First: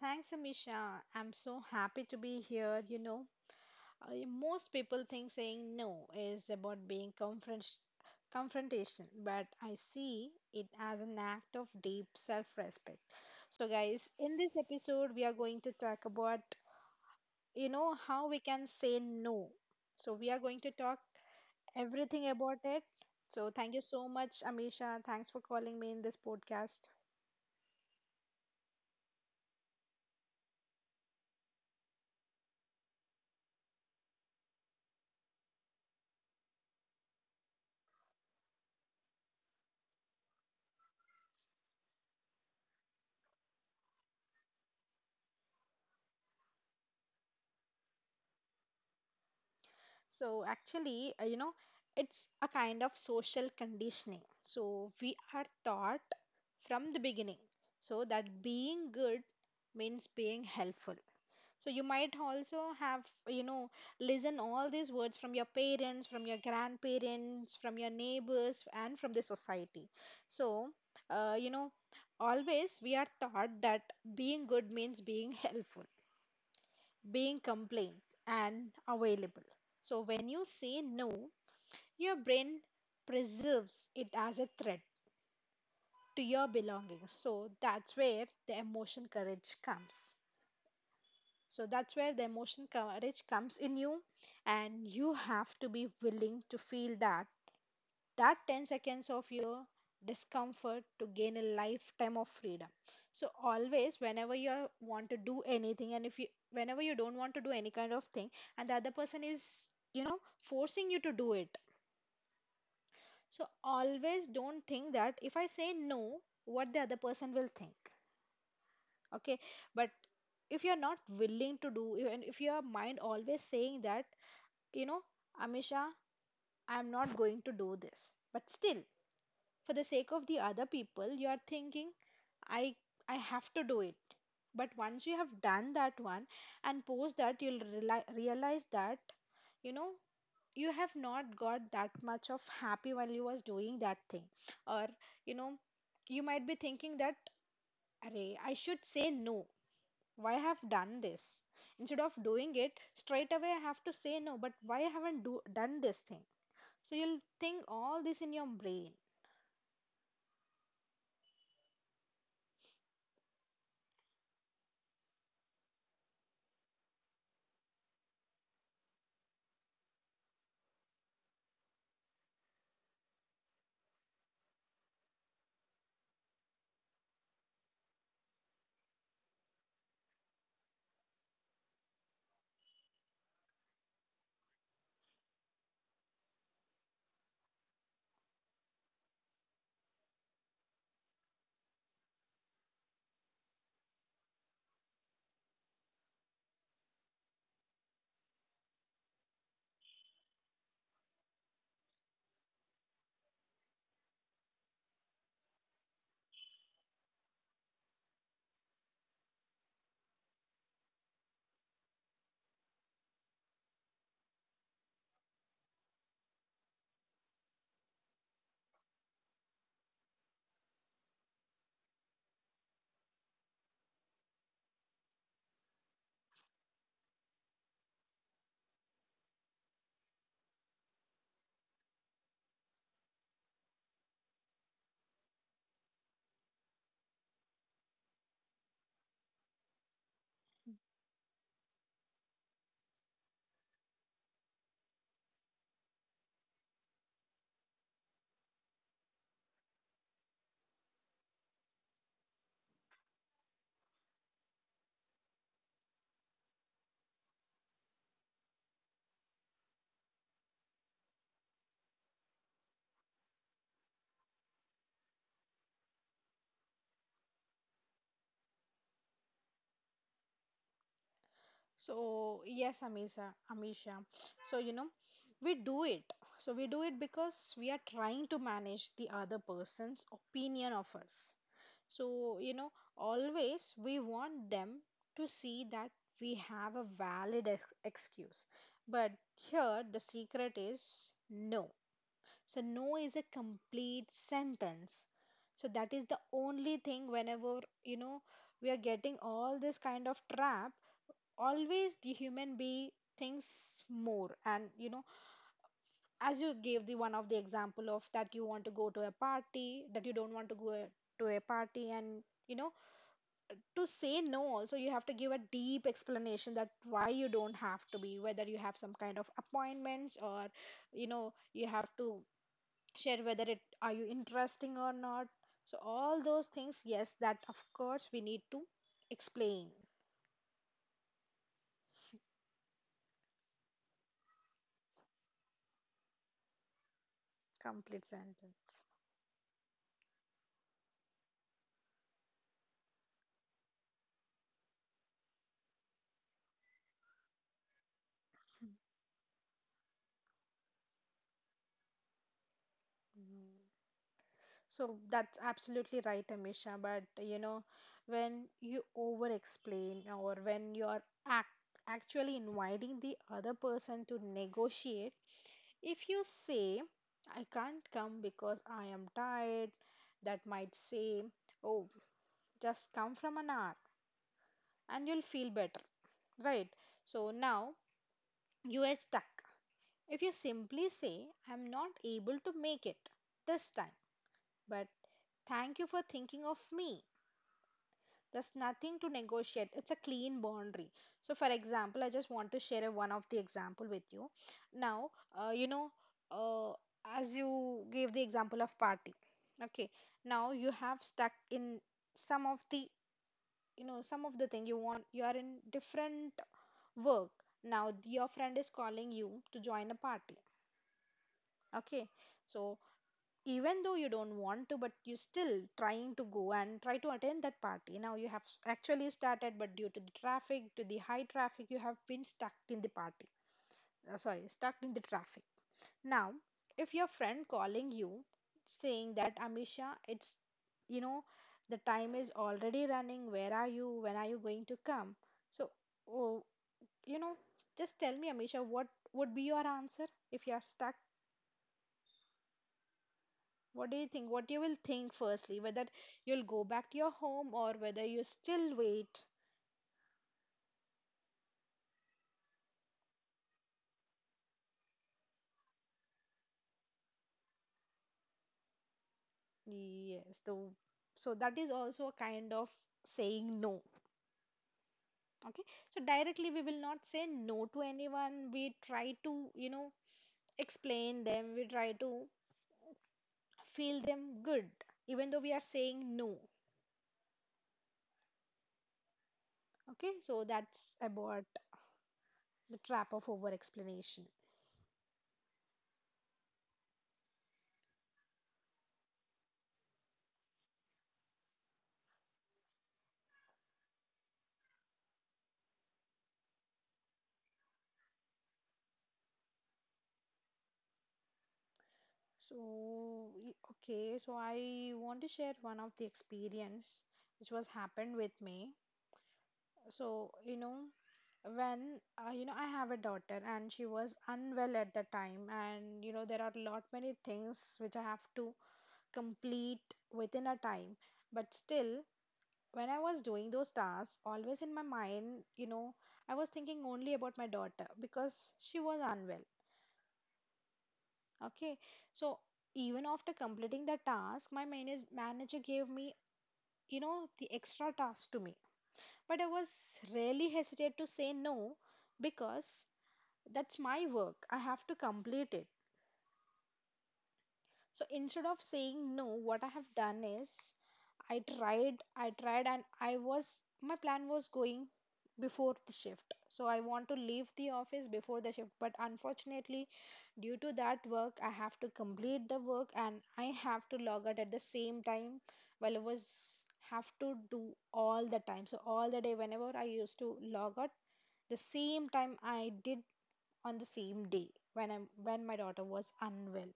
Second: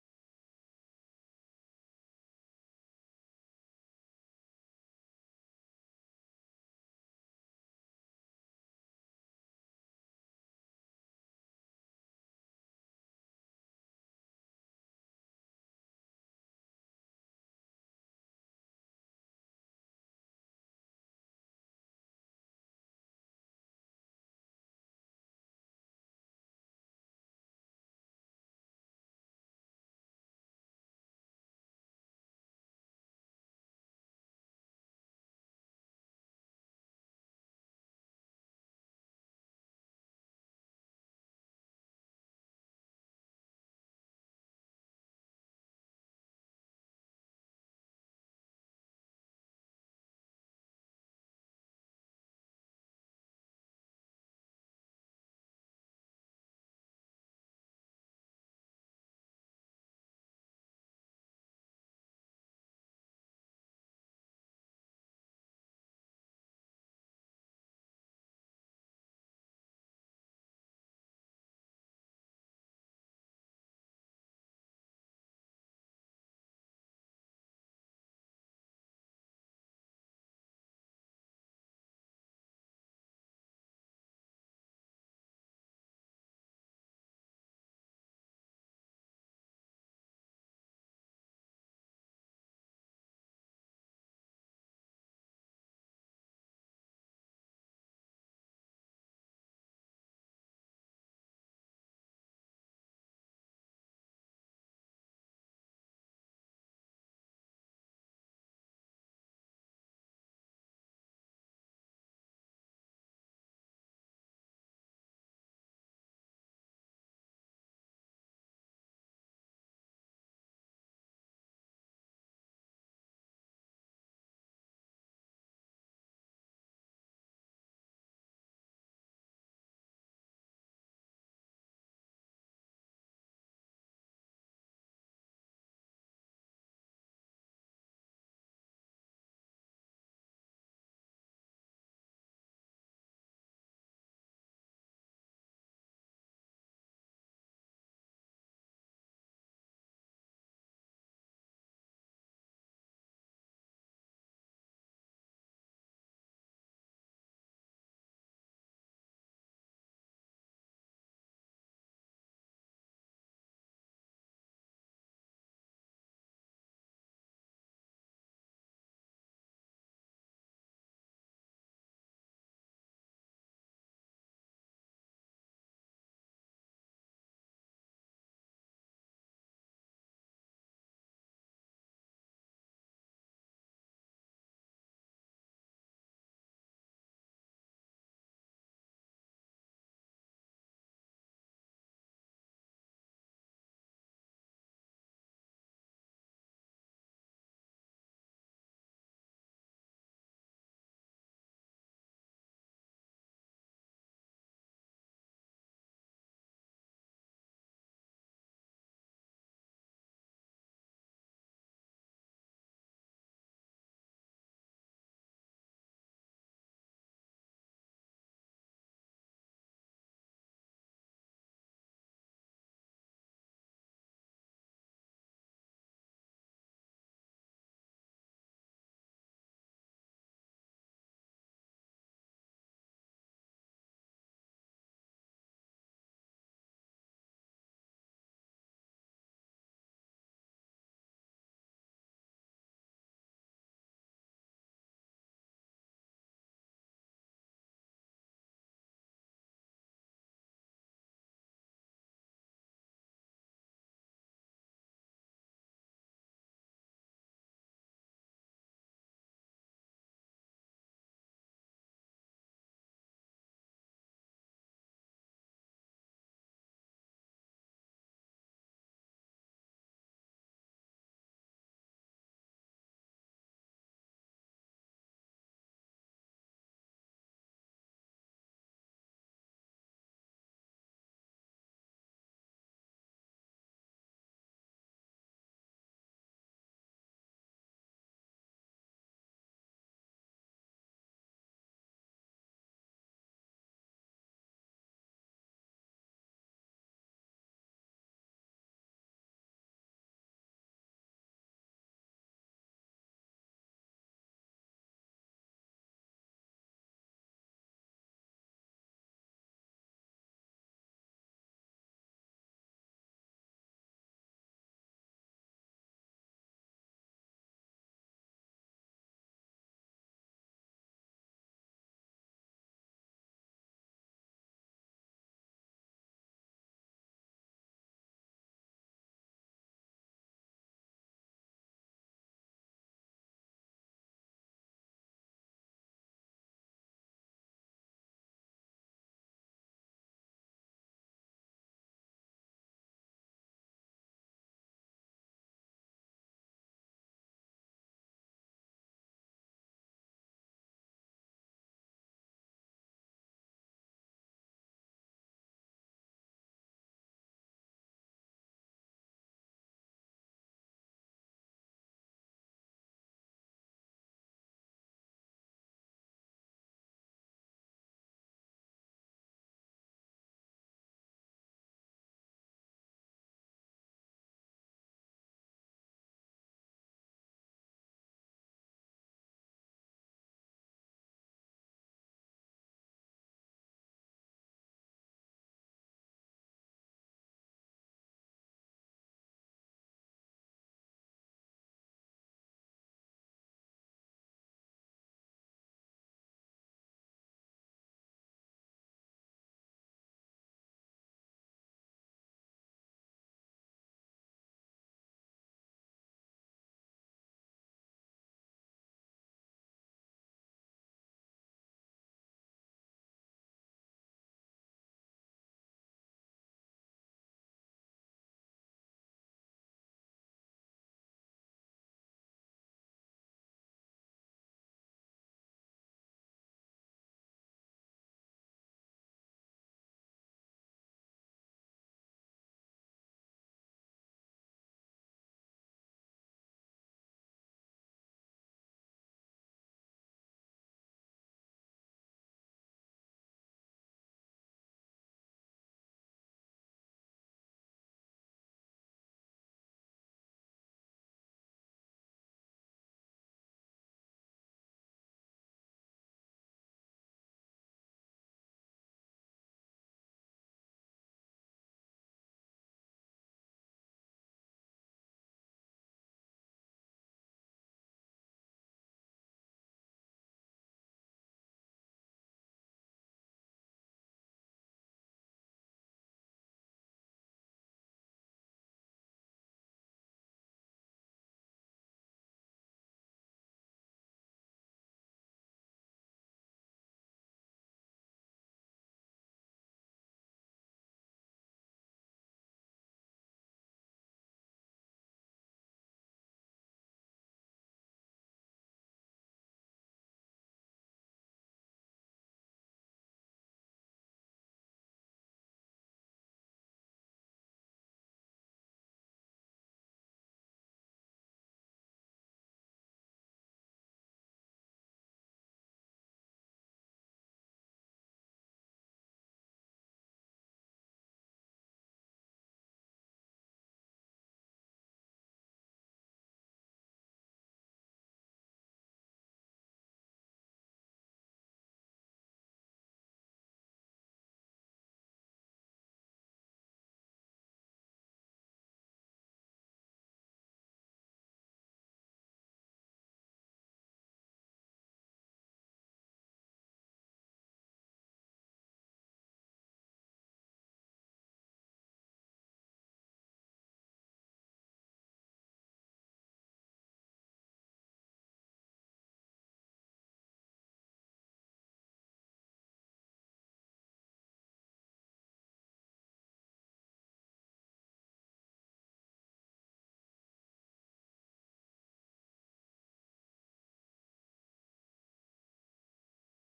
Thanks, Amisha. I'm so happy to be here. Most people think saying no is about confrontation, but I see it as an act of deep self respect. So, guys, in this episode, we are going to talk about, how we can say no. So, we are going to talk everything about it. So, thank you so much, Amisha. Thanks for calling me in this podcast. So actually, it's a kind of social conditioning. So we are taught from the beginning so that being good means being helpful. So you might also have, listen all these words from your parents, from your grandparents, from your neighbors, and from the society. So, uh, you know, Always we are taught that being good means being helpful, being compliant, and available. So when you say no, your brain preserves it as a threat to your belongings. So that's where the emotion courage comes in you, and you have to be willing to feel that 10 seconds of your discomfort to gain a lifetime of freedom. So always whenever you want to do anything, and if you whenever you don't want to do any kind of thing and the other person is, you know forcing you to do it, so always don't think that if I say no, what the other person will think. Okay. But if you're not willing to do, and if your mind always saying that, you know Amisha, I'm not going to do this, but still, for the sake of the other people, you are thinking I I have to do it. But once you have done that one and post that, you'll realize that, you know you have not got that much of happy while you was doing that thing, or you know you might be thinking that array, I should say no. Why I have done this? Instead of doing it straight away, I have to say no. But why I haven't done this thing? So you'll think all this in your brain. So yes, Amisha. So we do it. So we do it because we are trying to manage the other person's opinion of us. So always we want them to see that we have a valid excuse. But here the secret is no. So no is a complete sentence. So that is the only thing. Whenever we are getting all this kind of trap, always the human being thinks more, and as you gave the one of the example of that you want to go to a party, that you don't want to go to a party, and to say no, also you have to give a deep explanation that why you don't have to be, whether you have some kind of appointments or you have to share whether it are you interesting or not. So all those things, yes, that of course we need to explain. Complete sentence. Mm. So that's absolutely right, Amisha. But when you over explain or when you're act actually inviting the other person to negotiate, if you say, I can't come because I am tired, that might say, oh, just come from an hour and you'll feel better, right? So now you are stuck. If you simply say, I'm not able to make it this time, but thank you for thinking of me. There's nothing to negotiate. It's a clean boundary. So, for example, I just want to share a, one of the example with you. Now, uh, you know, uh, as you gave the example of party, okay. Now you have stuck in some of the, some of the thing you want. You are in different work. Now your friend is calling you to join a party. Okay. So even though you don't want to, but you still trying to go and try to attend that party. Now you have actually started, but due to the traffic, to the high traffic, you have been stuck in the party, sorry, stuck in the traffic. Now if your friend calling you saying that Amisha, it's, you know the time is already running, where are you, when are you going to come. So, oh, you know just tell me Amisha, what would be your answer if you are stuck. What do you think? What you will think firstly, whether you'll go back to your home or whether you still wait. Yes, the so that is also a kind of saying no. Okay, so directly we will not say no to anyone. We try to, explain them. We try to feel them good, even though we are saying no. Okay, so that's about the trap of over explanation. So, okay, so I want to share one of the experience which was happened with me. So, when I have a daughter, and she was unwell at the time, and you know there are lot many things which I have to complete within a time. But still, when I was doing those tasks, always in my mind, I was thinking only about my daughter because she was unwell. Okay, so even after completing the task, my manager gave me, the extra task to me. But I was really hesitant to say no because that's my work. I have to complete it. So instead of saying no, what I have done is I tried, and my plan was going before the shift. So I want to leave the office before the shift. But unfortunately, due to that work, I have to complete the work, and I have to log out at the same time while I was have to do all the time. So all the day, whenever I used to log out, the same time I did on the same day when I when my daughter was unwell.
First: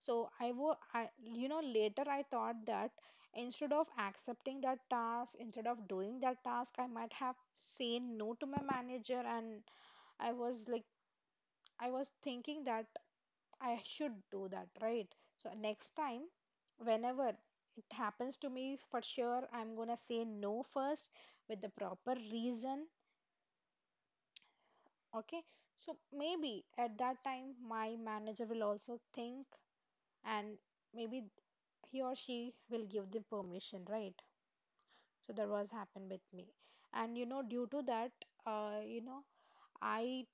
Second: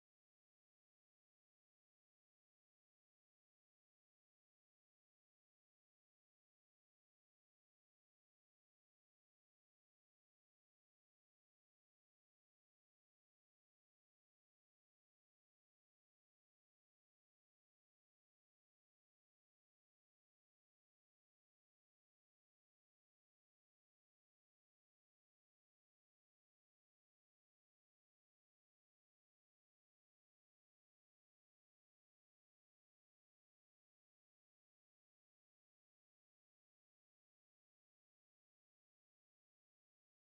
So you know, later I thought that instead of accepting that task, instead of doing that task, I might have said no to my manager, and I was like, I was thinking that I should do that, right? So next time, whenever it happens to me, for sure, I'm gonna say no first with the proper reason, okay? So maybe at that time, my manager will also think, and maybe he or she will give the permission, right. So that was happened with me, and you know due to that, uh, you know i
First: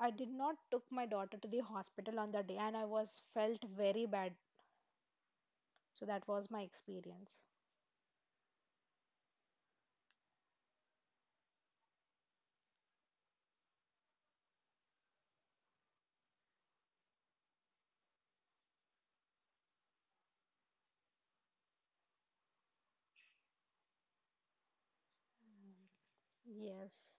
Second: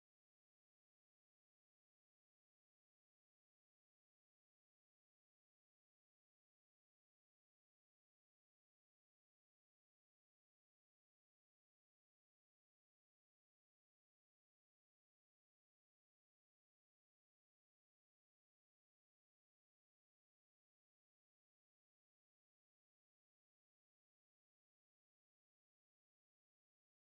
I did not took my daughter to the hospital on that day, and I was felt very bad. So that was my experience. Yes.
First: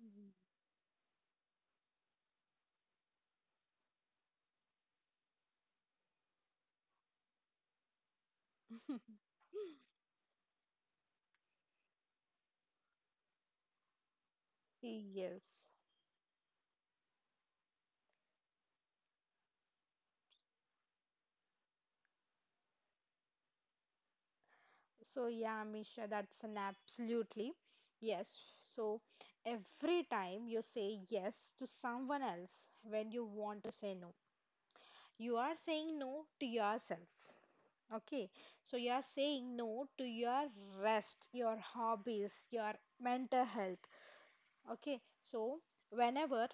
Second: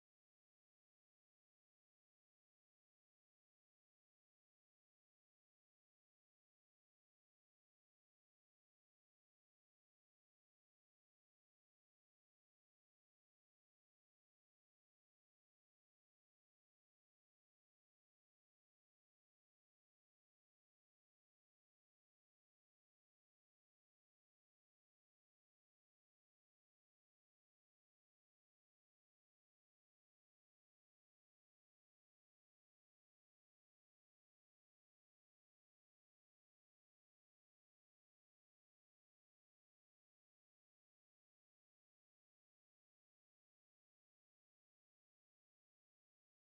Mhm. Yes. So yeah, Misha, that's an absolutely yes. So every time you say yes to someone else when you want to say no, you are saying no to yourself. Okay. So you are saying no to your rest, your hobbies, your mental health. Okay, so whenever,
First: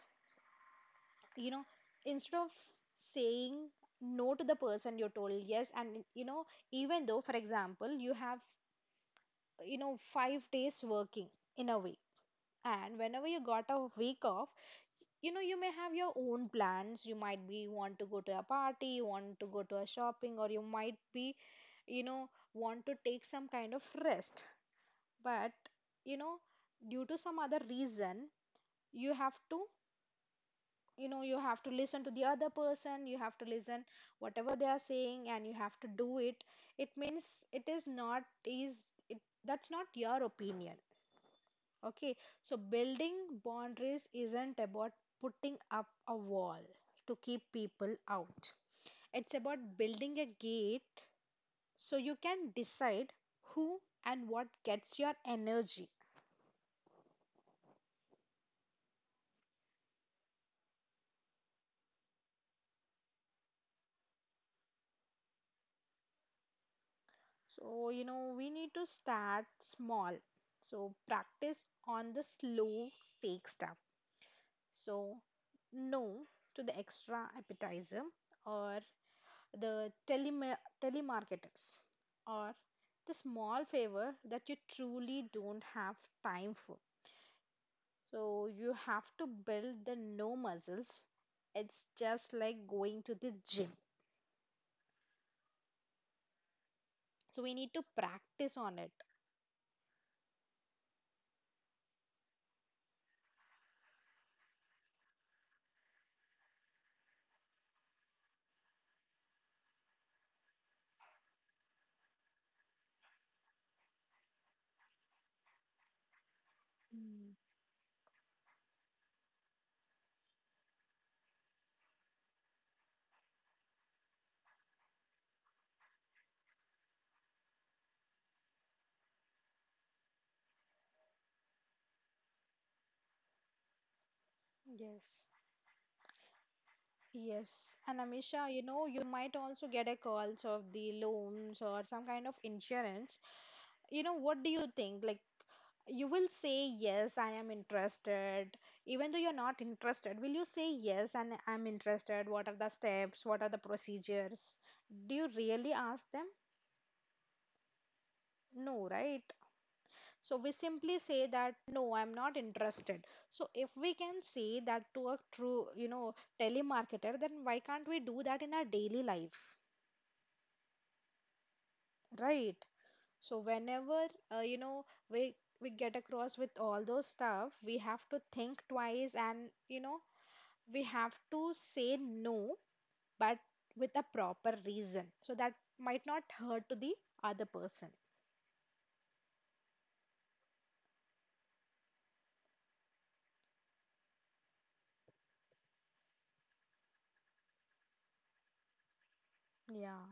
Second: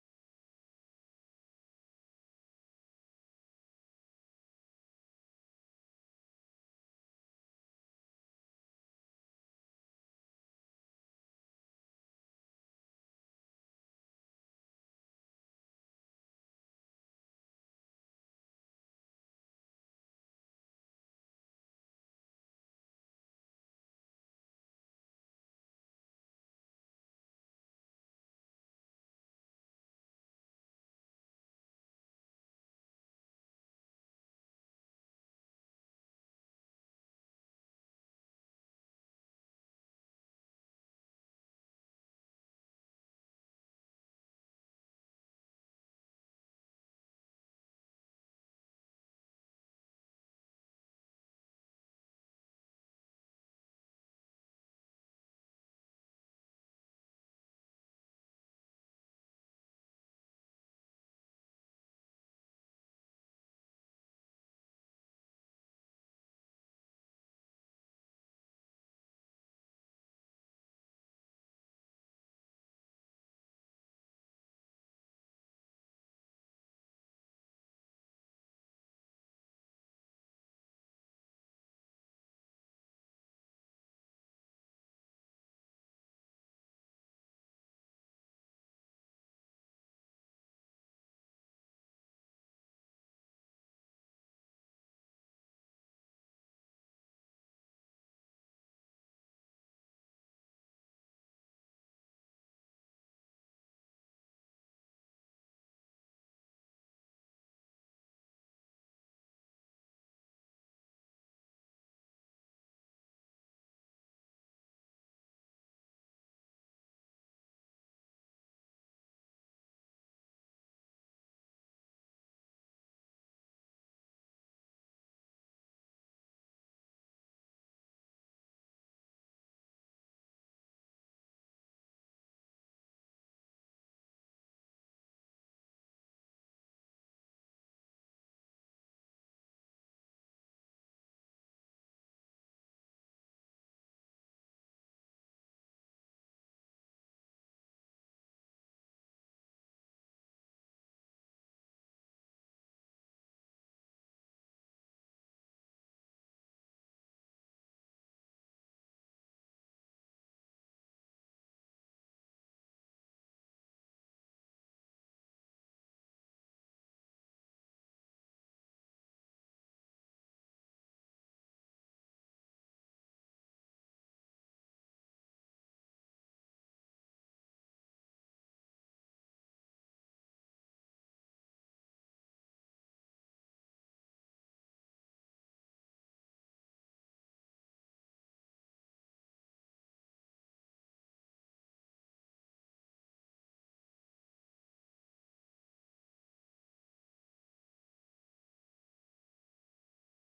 you know instead of saying no to the person you told yes, and even though for example you have, 5 days working in a week, and whenever you got a week off, you may have your own plans, you might be want to go to a party, you want to go to a shopping, or you might be, want to take some kind of rest. But, you know due to some other reason, you have to, you have to listen to the other person, you have to listen whatever they are saying, and you have to do it. It means it is not, is it, that's not your opinion. Okay, so building boundaries isn't about putting up a wall to keep people out. It's about building a gate so you can decide who and what gets your energy. So, we need to start small. So, practice on the slow stake stuff. So, no to the extra appetizer, or the telemarketers, or the small favor that you truly don't have time for. So you have to build the no muscles. It's just like going to the gym. So we need to practice on it. Mm, yes. Yes. And Amisha, you might also get a calls of the loans or some kind of insurance. You know, what do you think? Like, you will say, yes, I am interested. Even though you're not interested, will you say, yes, and I'm interested? What are the steps? What are the procedures? Do you really ask them? No, right? So we simply say that, no, I'm not interested. So if we can say that to a true, telemarketer, then why can't we do that in our daily life? Right. So whenever uh, you know we we get across with all those stuff, we have to think twice, and we have to say no, but with a proper reason, so that might not hurt to the other person. Yeah,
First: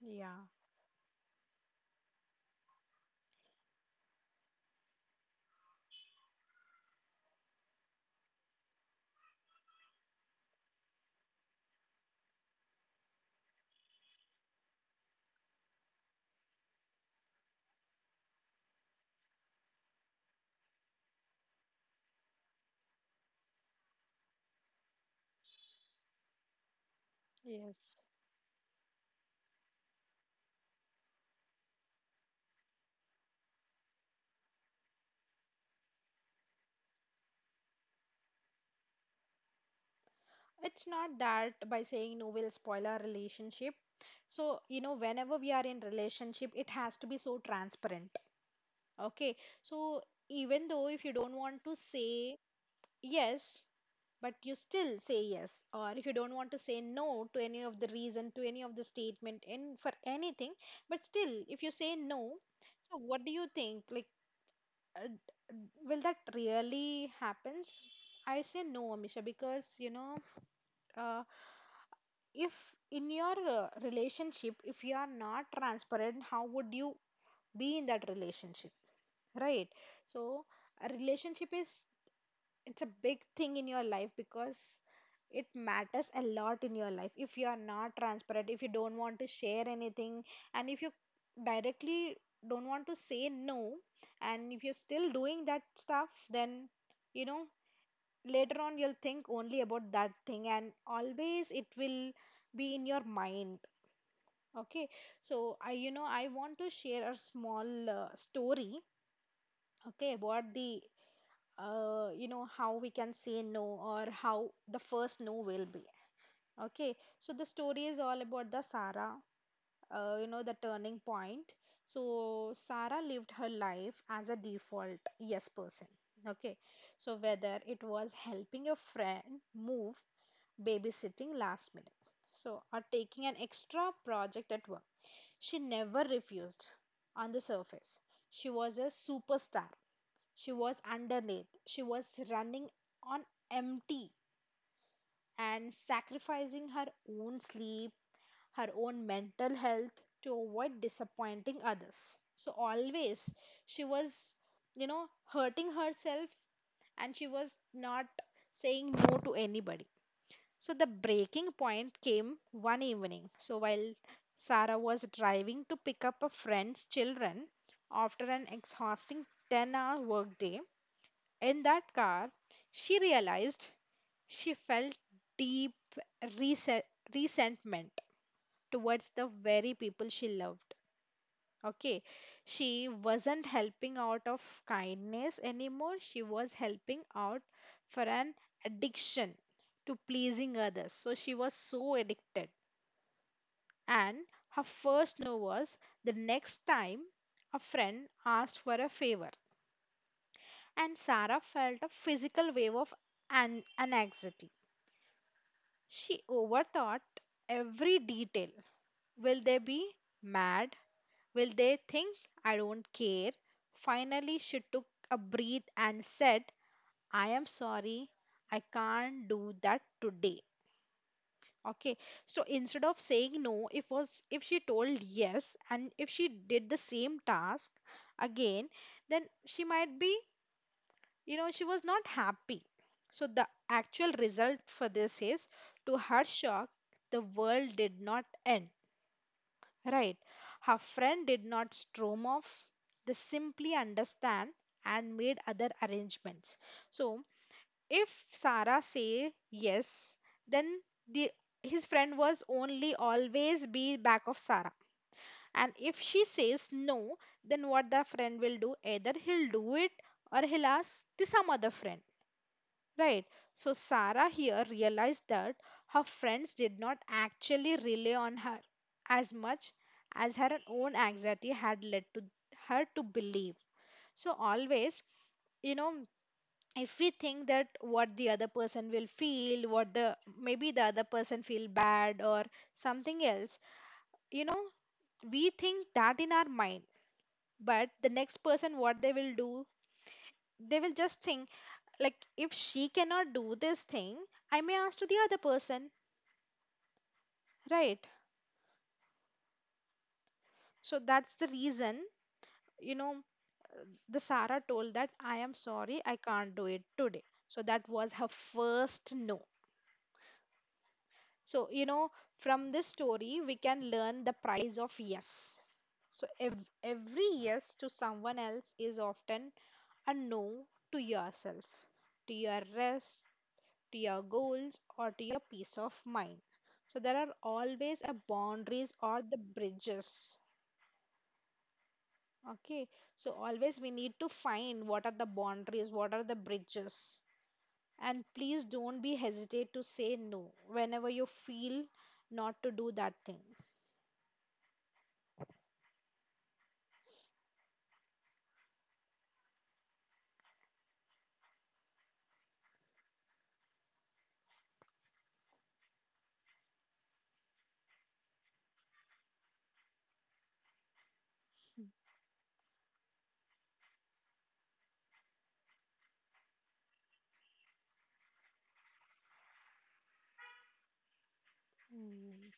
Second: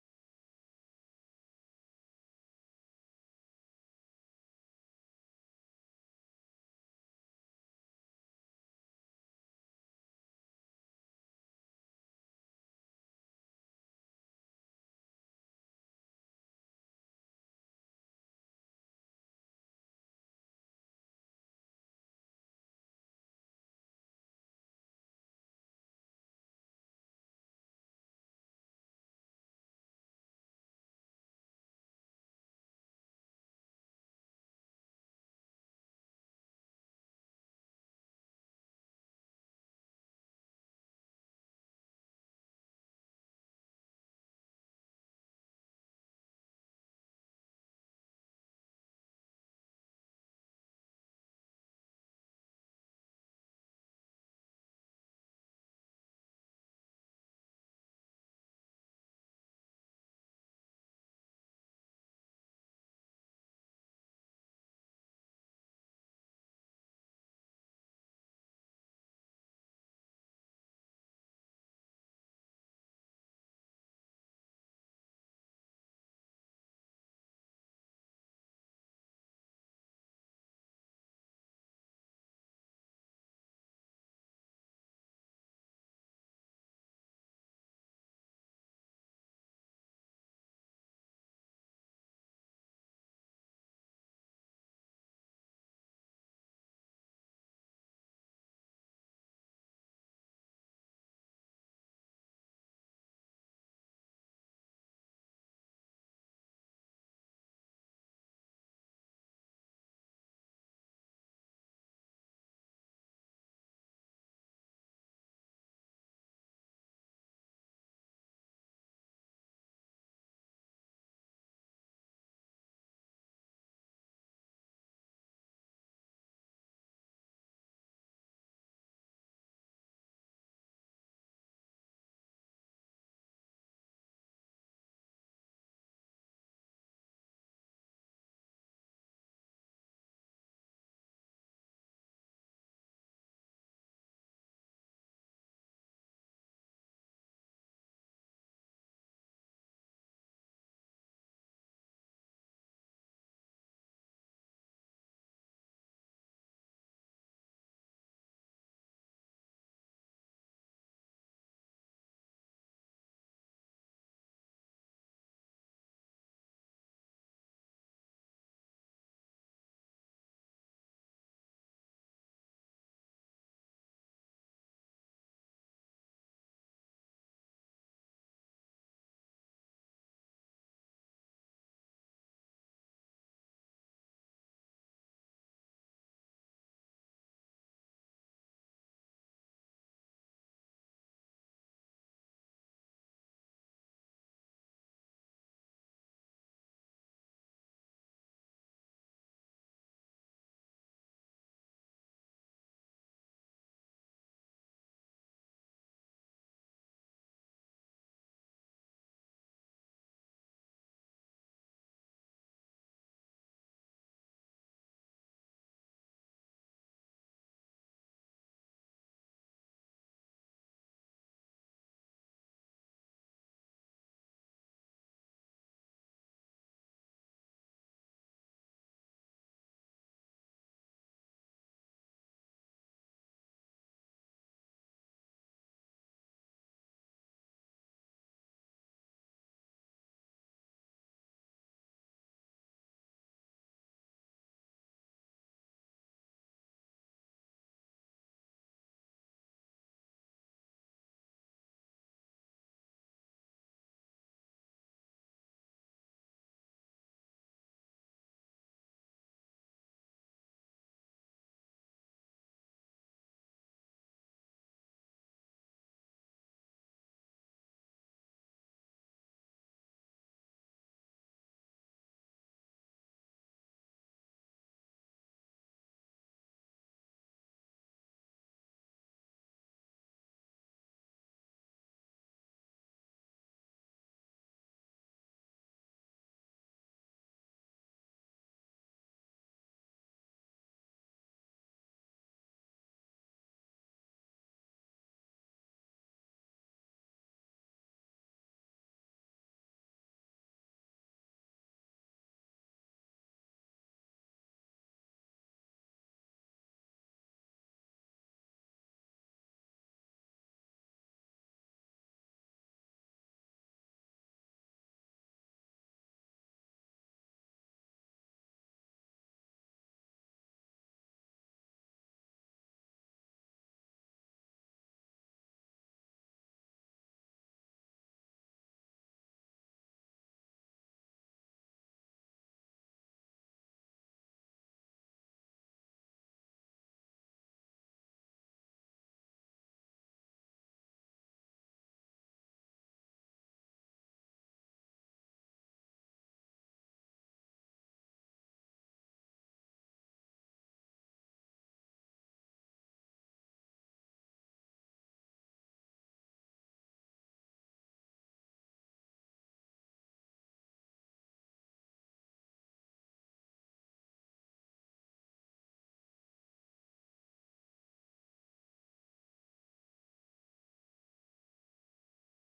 yeah, yes. It's not that by saying no will spoil our relationship. So, whenever we are in relationship, it has to be so transparent. Okay. So, even though if you don't want to say yes but you still say yes, or if you don't want to say no to any of the reason, to any of the statement, and for anything, but still if you say no, so what do you think, uh, d- will that really happens? I say no, Amisha, because uh, if in your relationship if you are not transparent, how would you be in that relationship? Right. So a relationship is, it's a big thing in your life, because it matters a lot in your life. If you are not transparent, if you don't want to share anything, and if you directly don't want to say no, and if you're still doing that stuff, then you know later on you'll think only about that thing, and always it will be in your mind. Okay. So I you know I want to share a small story. Okay, about the how we can say no, or how the first no will be. Okay, so the story is all about the Sarah. The turning point. So Sarah lived her life as a default yes person. Okay. So whether it was helping a friend move, babysitting last minute, so or taking an extra project at work, she never refused. On the surface she was a superstar. She was underneath. She was running on empty and sacrificing her own sleep, her own mental health, to avoid disappointing others. So, always she was, you know, hurting herself, and she was not saying no to anybody. So, the breaking point came one evening. So, while Sarah was driving to pick up a friend's children after an exhausting 10-hour workday, in that car, she realized she felt deep rese- resentment towards the very people she loved. Okay, she wasn't helping out of kindness anymore, she was helping out for an addiction to pleasing others. So she was so addicted. And her first no was the next time a friend asked for a favor. And Sarah felt a physical wave of anxiety. She overthought every detail. Will they be mad? Will they think I don't care? Finally, she took a breath and said, I am sorry, I can't do that today. Okay, so instead of saying no, if she told yes, and if she did the same task again, then she might be, she was not happy. So the actual result for this is, to her shock, the world did not end. Right. Her friend did not storm off, they simply understand and made other arrangements. So if Sarah say yes, then the his friend was only always be back of Sarah. And if she says no, then what the friend will do, either he'll do it or he'll ask the some other friend. Right. So Sarah here realized that her friends did not actually rely on her as much as her own anxiety had led to her to believe. So always, you know, if we think that what the other person will feel, what the maybe the other person feel bad or something else, you know, we think that in our mind. But the next person, what they will do, they will just think like, if she cannot do this thing, I may ask to the other person. Right. So that's the reason, you know the Sarah told that I am sorry, I can't do it today. So that was her first no. So from this story we can learn the price of yes. So every yes to someone else is often a no to yourself, to your rest, to your goals, or to your peace of mind. So there are always a boundaries or the bridges. Okay, so always we need to find what are the boundaries, what are the bridges, and please don't be hesitate to say no whenever you feel not to do that thing. Mm,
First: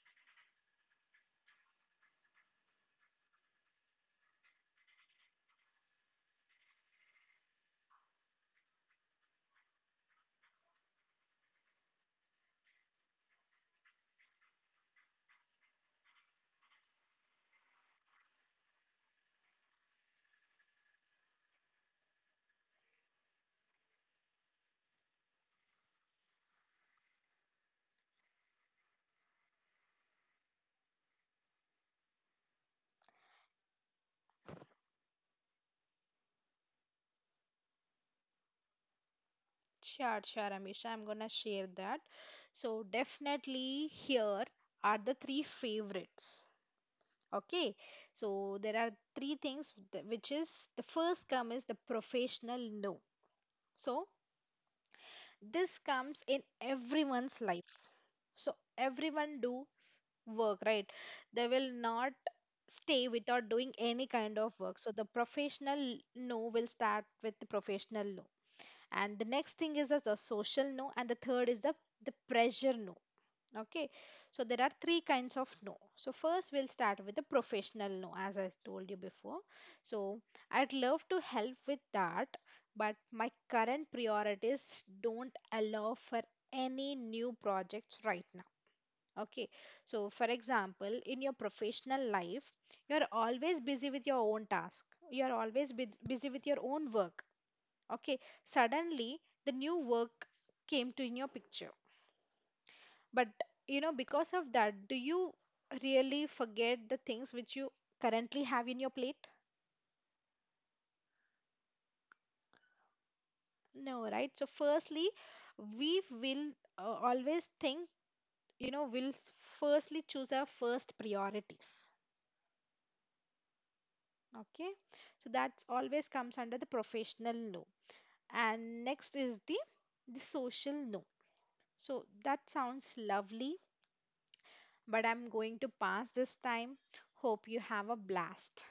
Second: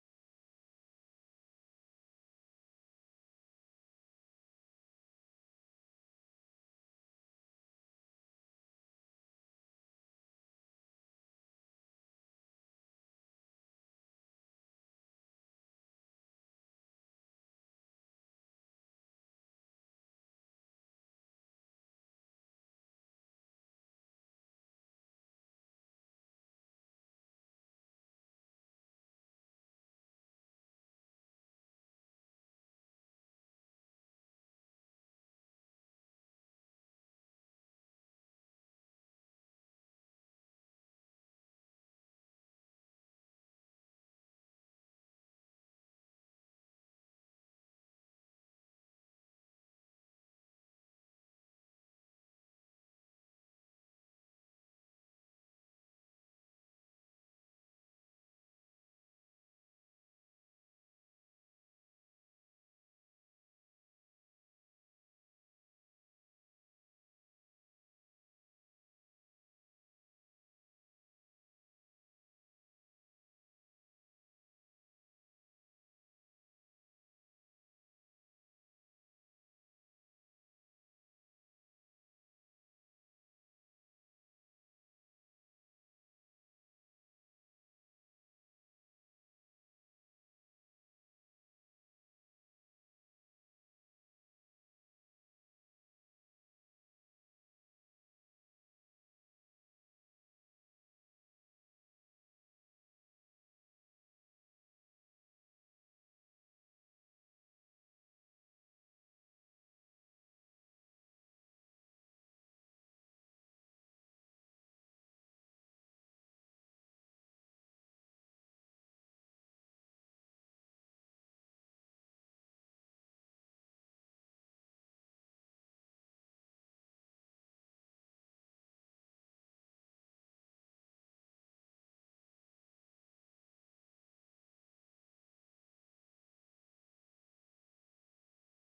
sure, sure, Amisha. I'm gonna share that. So, definitely, here are the three favorites. Okay, so there are three things which is the first come is the professional no. So this comes in everyone's life. So everyone do work, right? They will not stay without doing any kind of work. So the professional no will start with the professional no. And the next thing is the social no, and the third is the pressure no. Okay, so there are three kinds of no. So, first, we'll start with the professional no, as I told you before. So, I'd love to help with that, but my current priorities don't allow for any new projects right now. Okay, so for example, in your professional life, you're always busy with your own task, you're always busy with your own work. Okay, suddenly the new work came to in your picture, but because of that, do you really forget the things which you currently have in your plate? No, right? So, firstly, we will always think, you know, we'll s- firstly choose our first priorities. Okay. So, that's always comes under the professional no. And next is the social no. So, that sounds lovely, but I'm going to pass this time. Hope you have a blast.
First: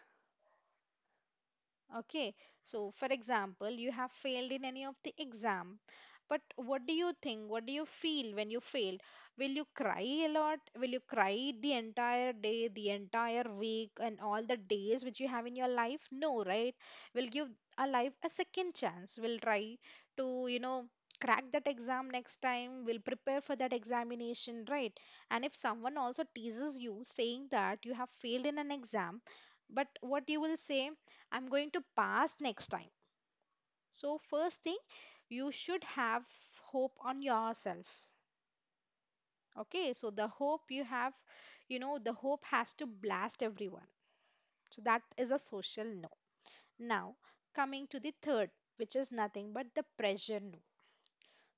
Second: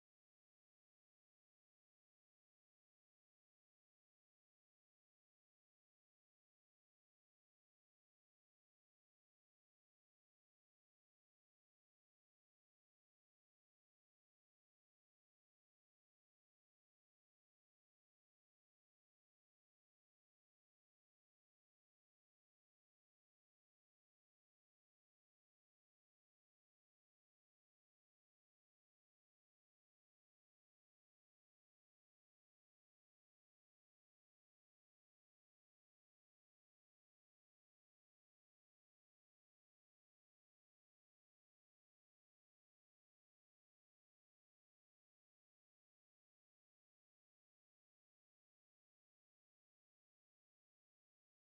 Okay, so for example, you have failed in any of the exam, but what do you think? What do you feel when you failed? Will you cry a lot? Will you cry the entire day, the entire week, and all the days which you have in your life? No, right? We'll give a life a second chance. We'll try to, crack that exam next time. We'll prepare for that examination, right? And if someone also teases you saying that you have failed in an exam, but what you will say? I'm going to pass next time. So, first thing, you should have hope on yourself. Okay, so the hope you have, the hope has to blast everyone. So, that is a social no. Now, coming to the third, which is nothing but the pressure no.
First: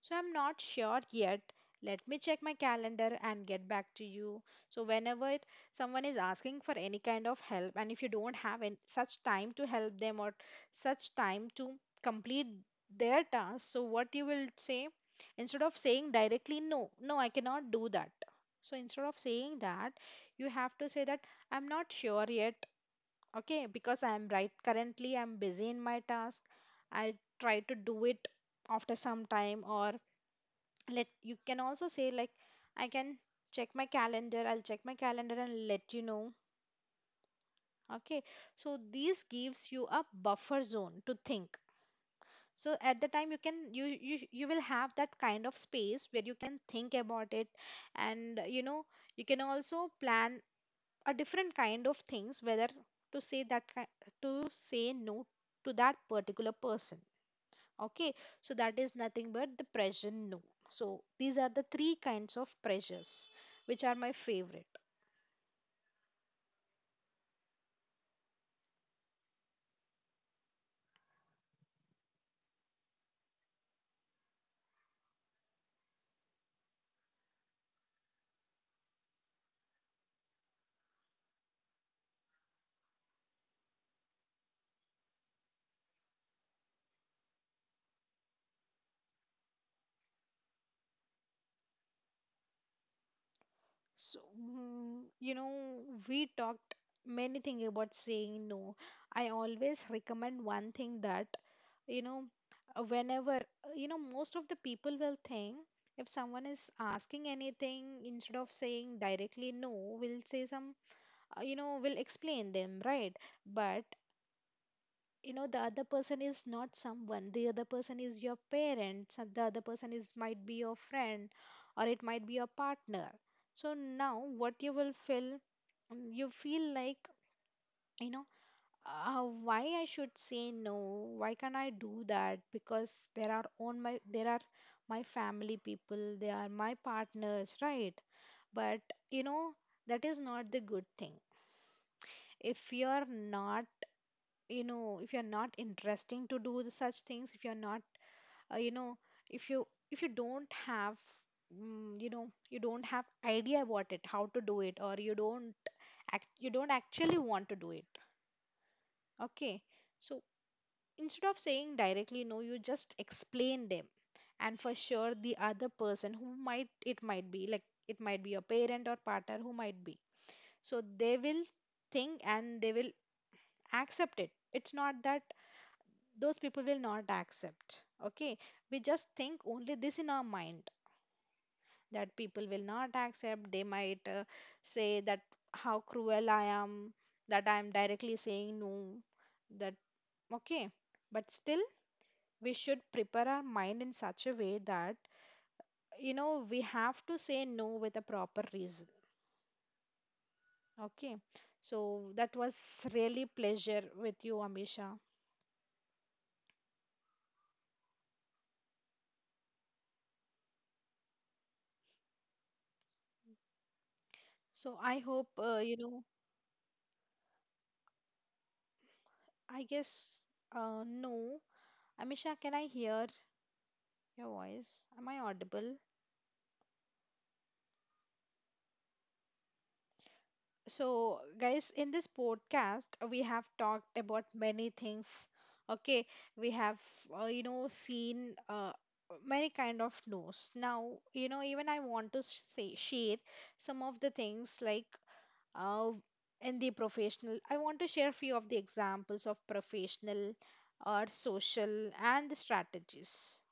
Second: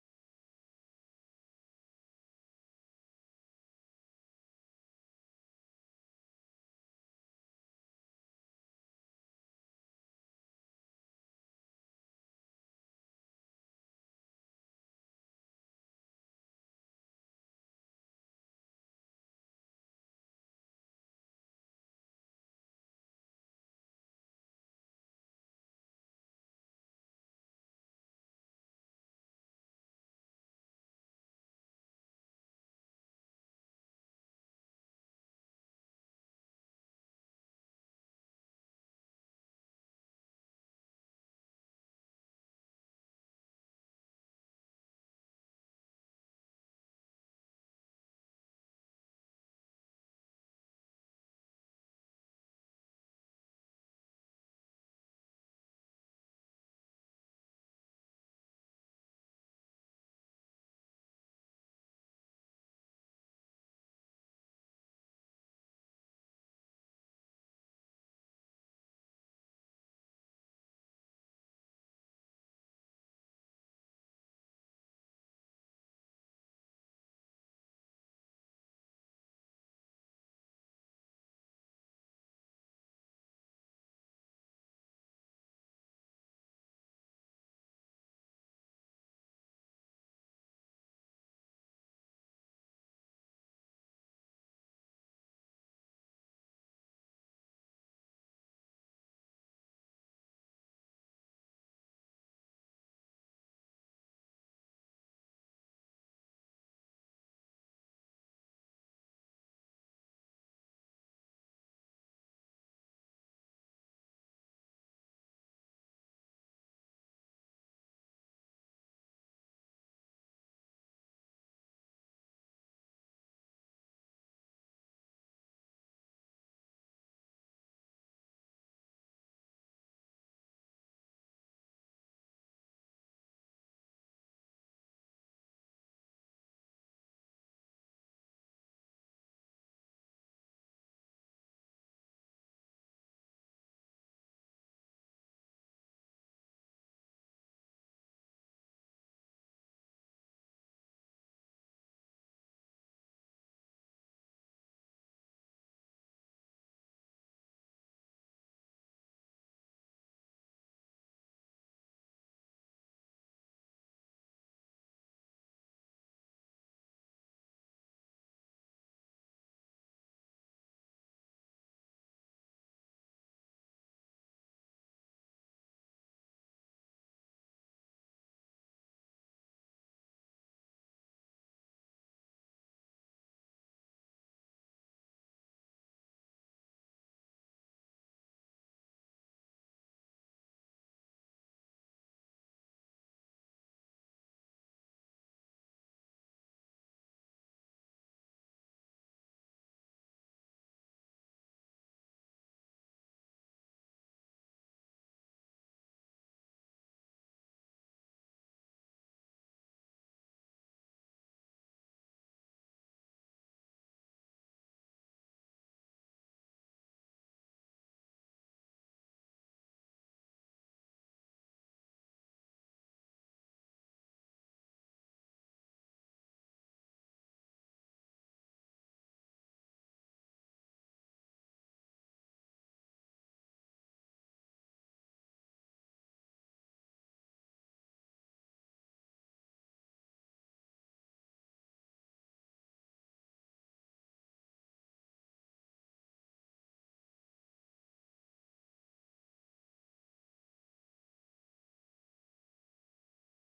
So I'm not sure yet. Let me check my calendar and get back to you. So whenever someone is asking for any kind of help, and if you don't have any such time to help them, or such time to complete their task, so what you will say instead of saying directly no, no, I cannot do that. So instead of saying that, you have to say that I'm not sure yet. Okay, because I'm right currently I'm busy in my task. I'll try to do it after some time, or let you can also say like I can check my calendar, I'll check my calendar and let you know. Okay, so this gives you a buffer zone to think. So at the time you can, you will have that kind of space where you can think about it, and you can also plan a different kind of things, whether to say to say no to that particular person. Okay, so that is nothing but the pressure no. So these are the three kinds of pressures which are my favorite. So mm, we talked many things about saying no. I always recommend one thing, that you know whenever you know most of the people will think, if someone is asking anything instead of saying directly no, will say some, will explain them, right? But the other person is not someone, the other person is your parents, and the other person is might be your friend, or it might be your partner. So now what you will feel? You feel like, you know why I should say no? Why can't I do that, because there are on my, there are my family people, they are my partners, right? But you know that is not the good thing. If you're not, if you're not interesting to do the such things, if you're not, uh, you know if you, if you don't have, you don't have idea about it how to do it, or you don't act, you don't actually want to do it. Okay. So instead of saying directly no, you just explain them. And for sure the other person who might, it might be your parent or partner who might be, so they will think and they will accept it. It's not that those people will not accept. Okay, we just think only this in our mind, that people will not accept. They might say that how cruel I am, that I am directly saying no, that, okay. But still, we should prepare our mind in such a way that we have to say no with a proper reason. Okay, so that was really pleasure with you, Amisha. So I hope I guess, no, Amisha. Can I hear your voice? Am I audible? So, guys, in this podcast, we have talked about many things. Okay, we have, seen many kind of news. Now, even I want to say share some of the things like, uh, in the professional. I want to share few of the examples of professional or social and the strategies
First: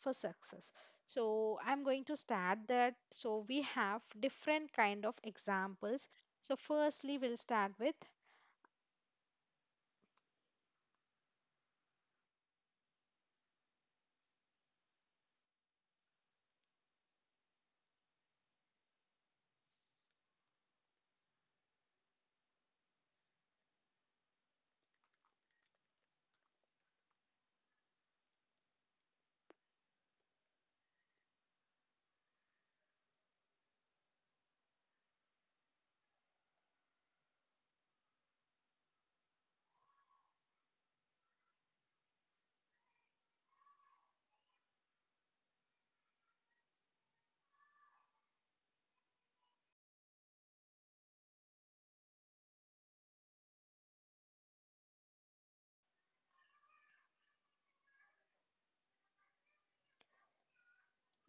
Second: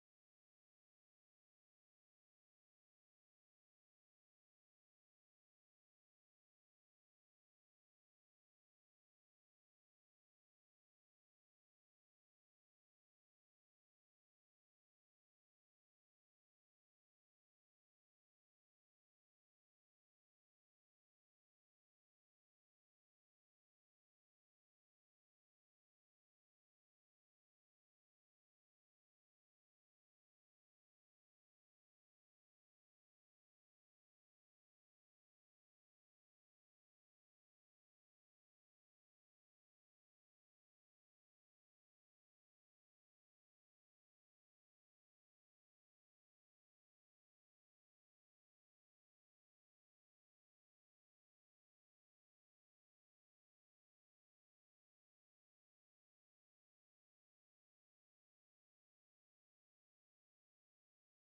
for success. So I'm going to start that. So we have different kind of examples. So firstly we'll start with,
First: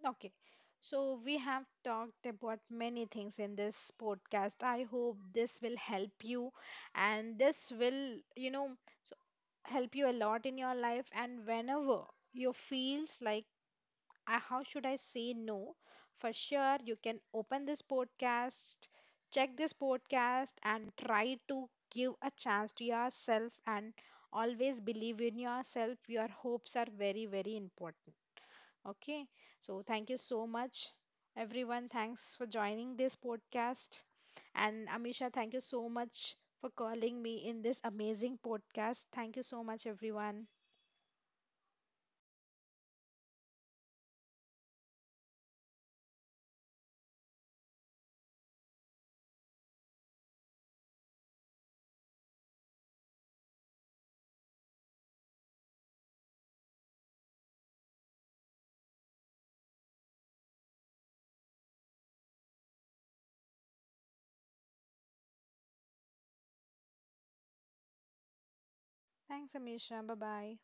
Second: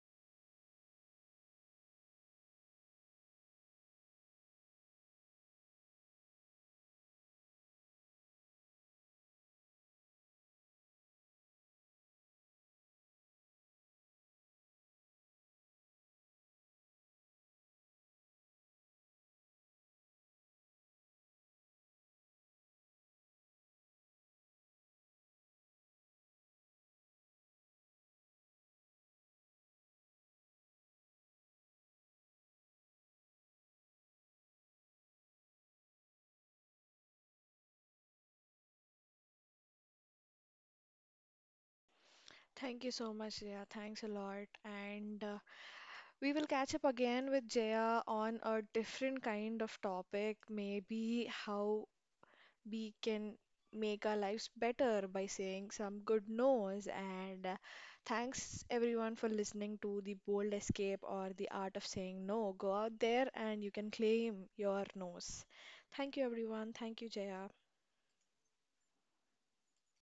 okay, so we have talked about many things in this podcast. I hope this will help you, and this will, so help you a lot in your life. And whenever you feels like, I, how should I say no? For sure, you can open this podcast, check this podcast, and try to give a chance to yourself, and always believe in yourself. Your hopes are very, very important. Okay, so thank you so much, everyone. Thanks for joining this podcast. And Amisha, thank you so much for calling me in this amazing podcast. Thank you so much, everyone. Thank you so much, Jaya. Thanks a lot. And We will catch up again with Jaya on a different kind of topic, maybe how we can make our lives better by saying some good no's. And Thanks everyone for listening to The Bold Escape or The Art of Saying No. Go out there and you can claim your no's. Thank you, everyone. Thank you, Jaya. Thanks, Amisha. Bye bye.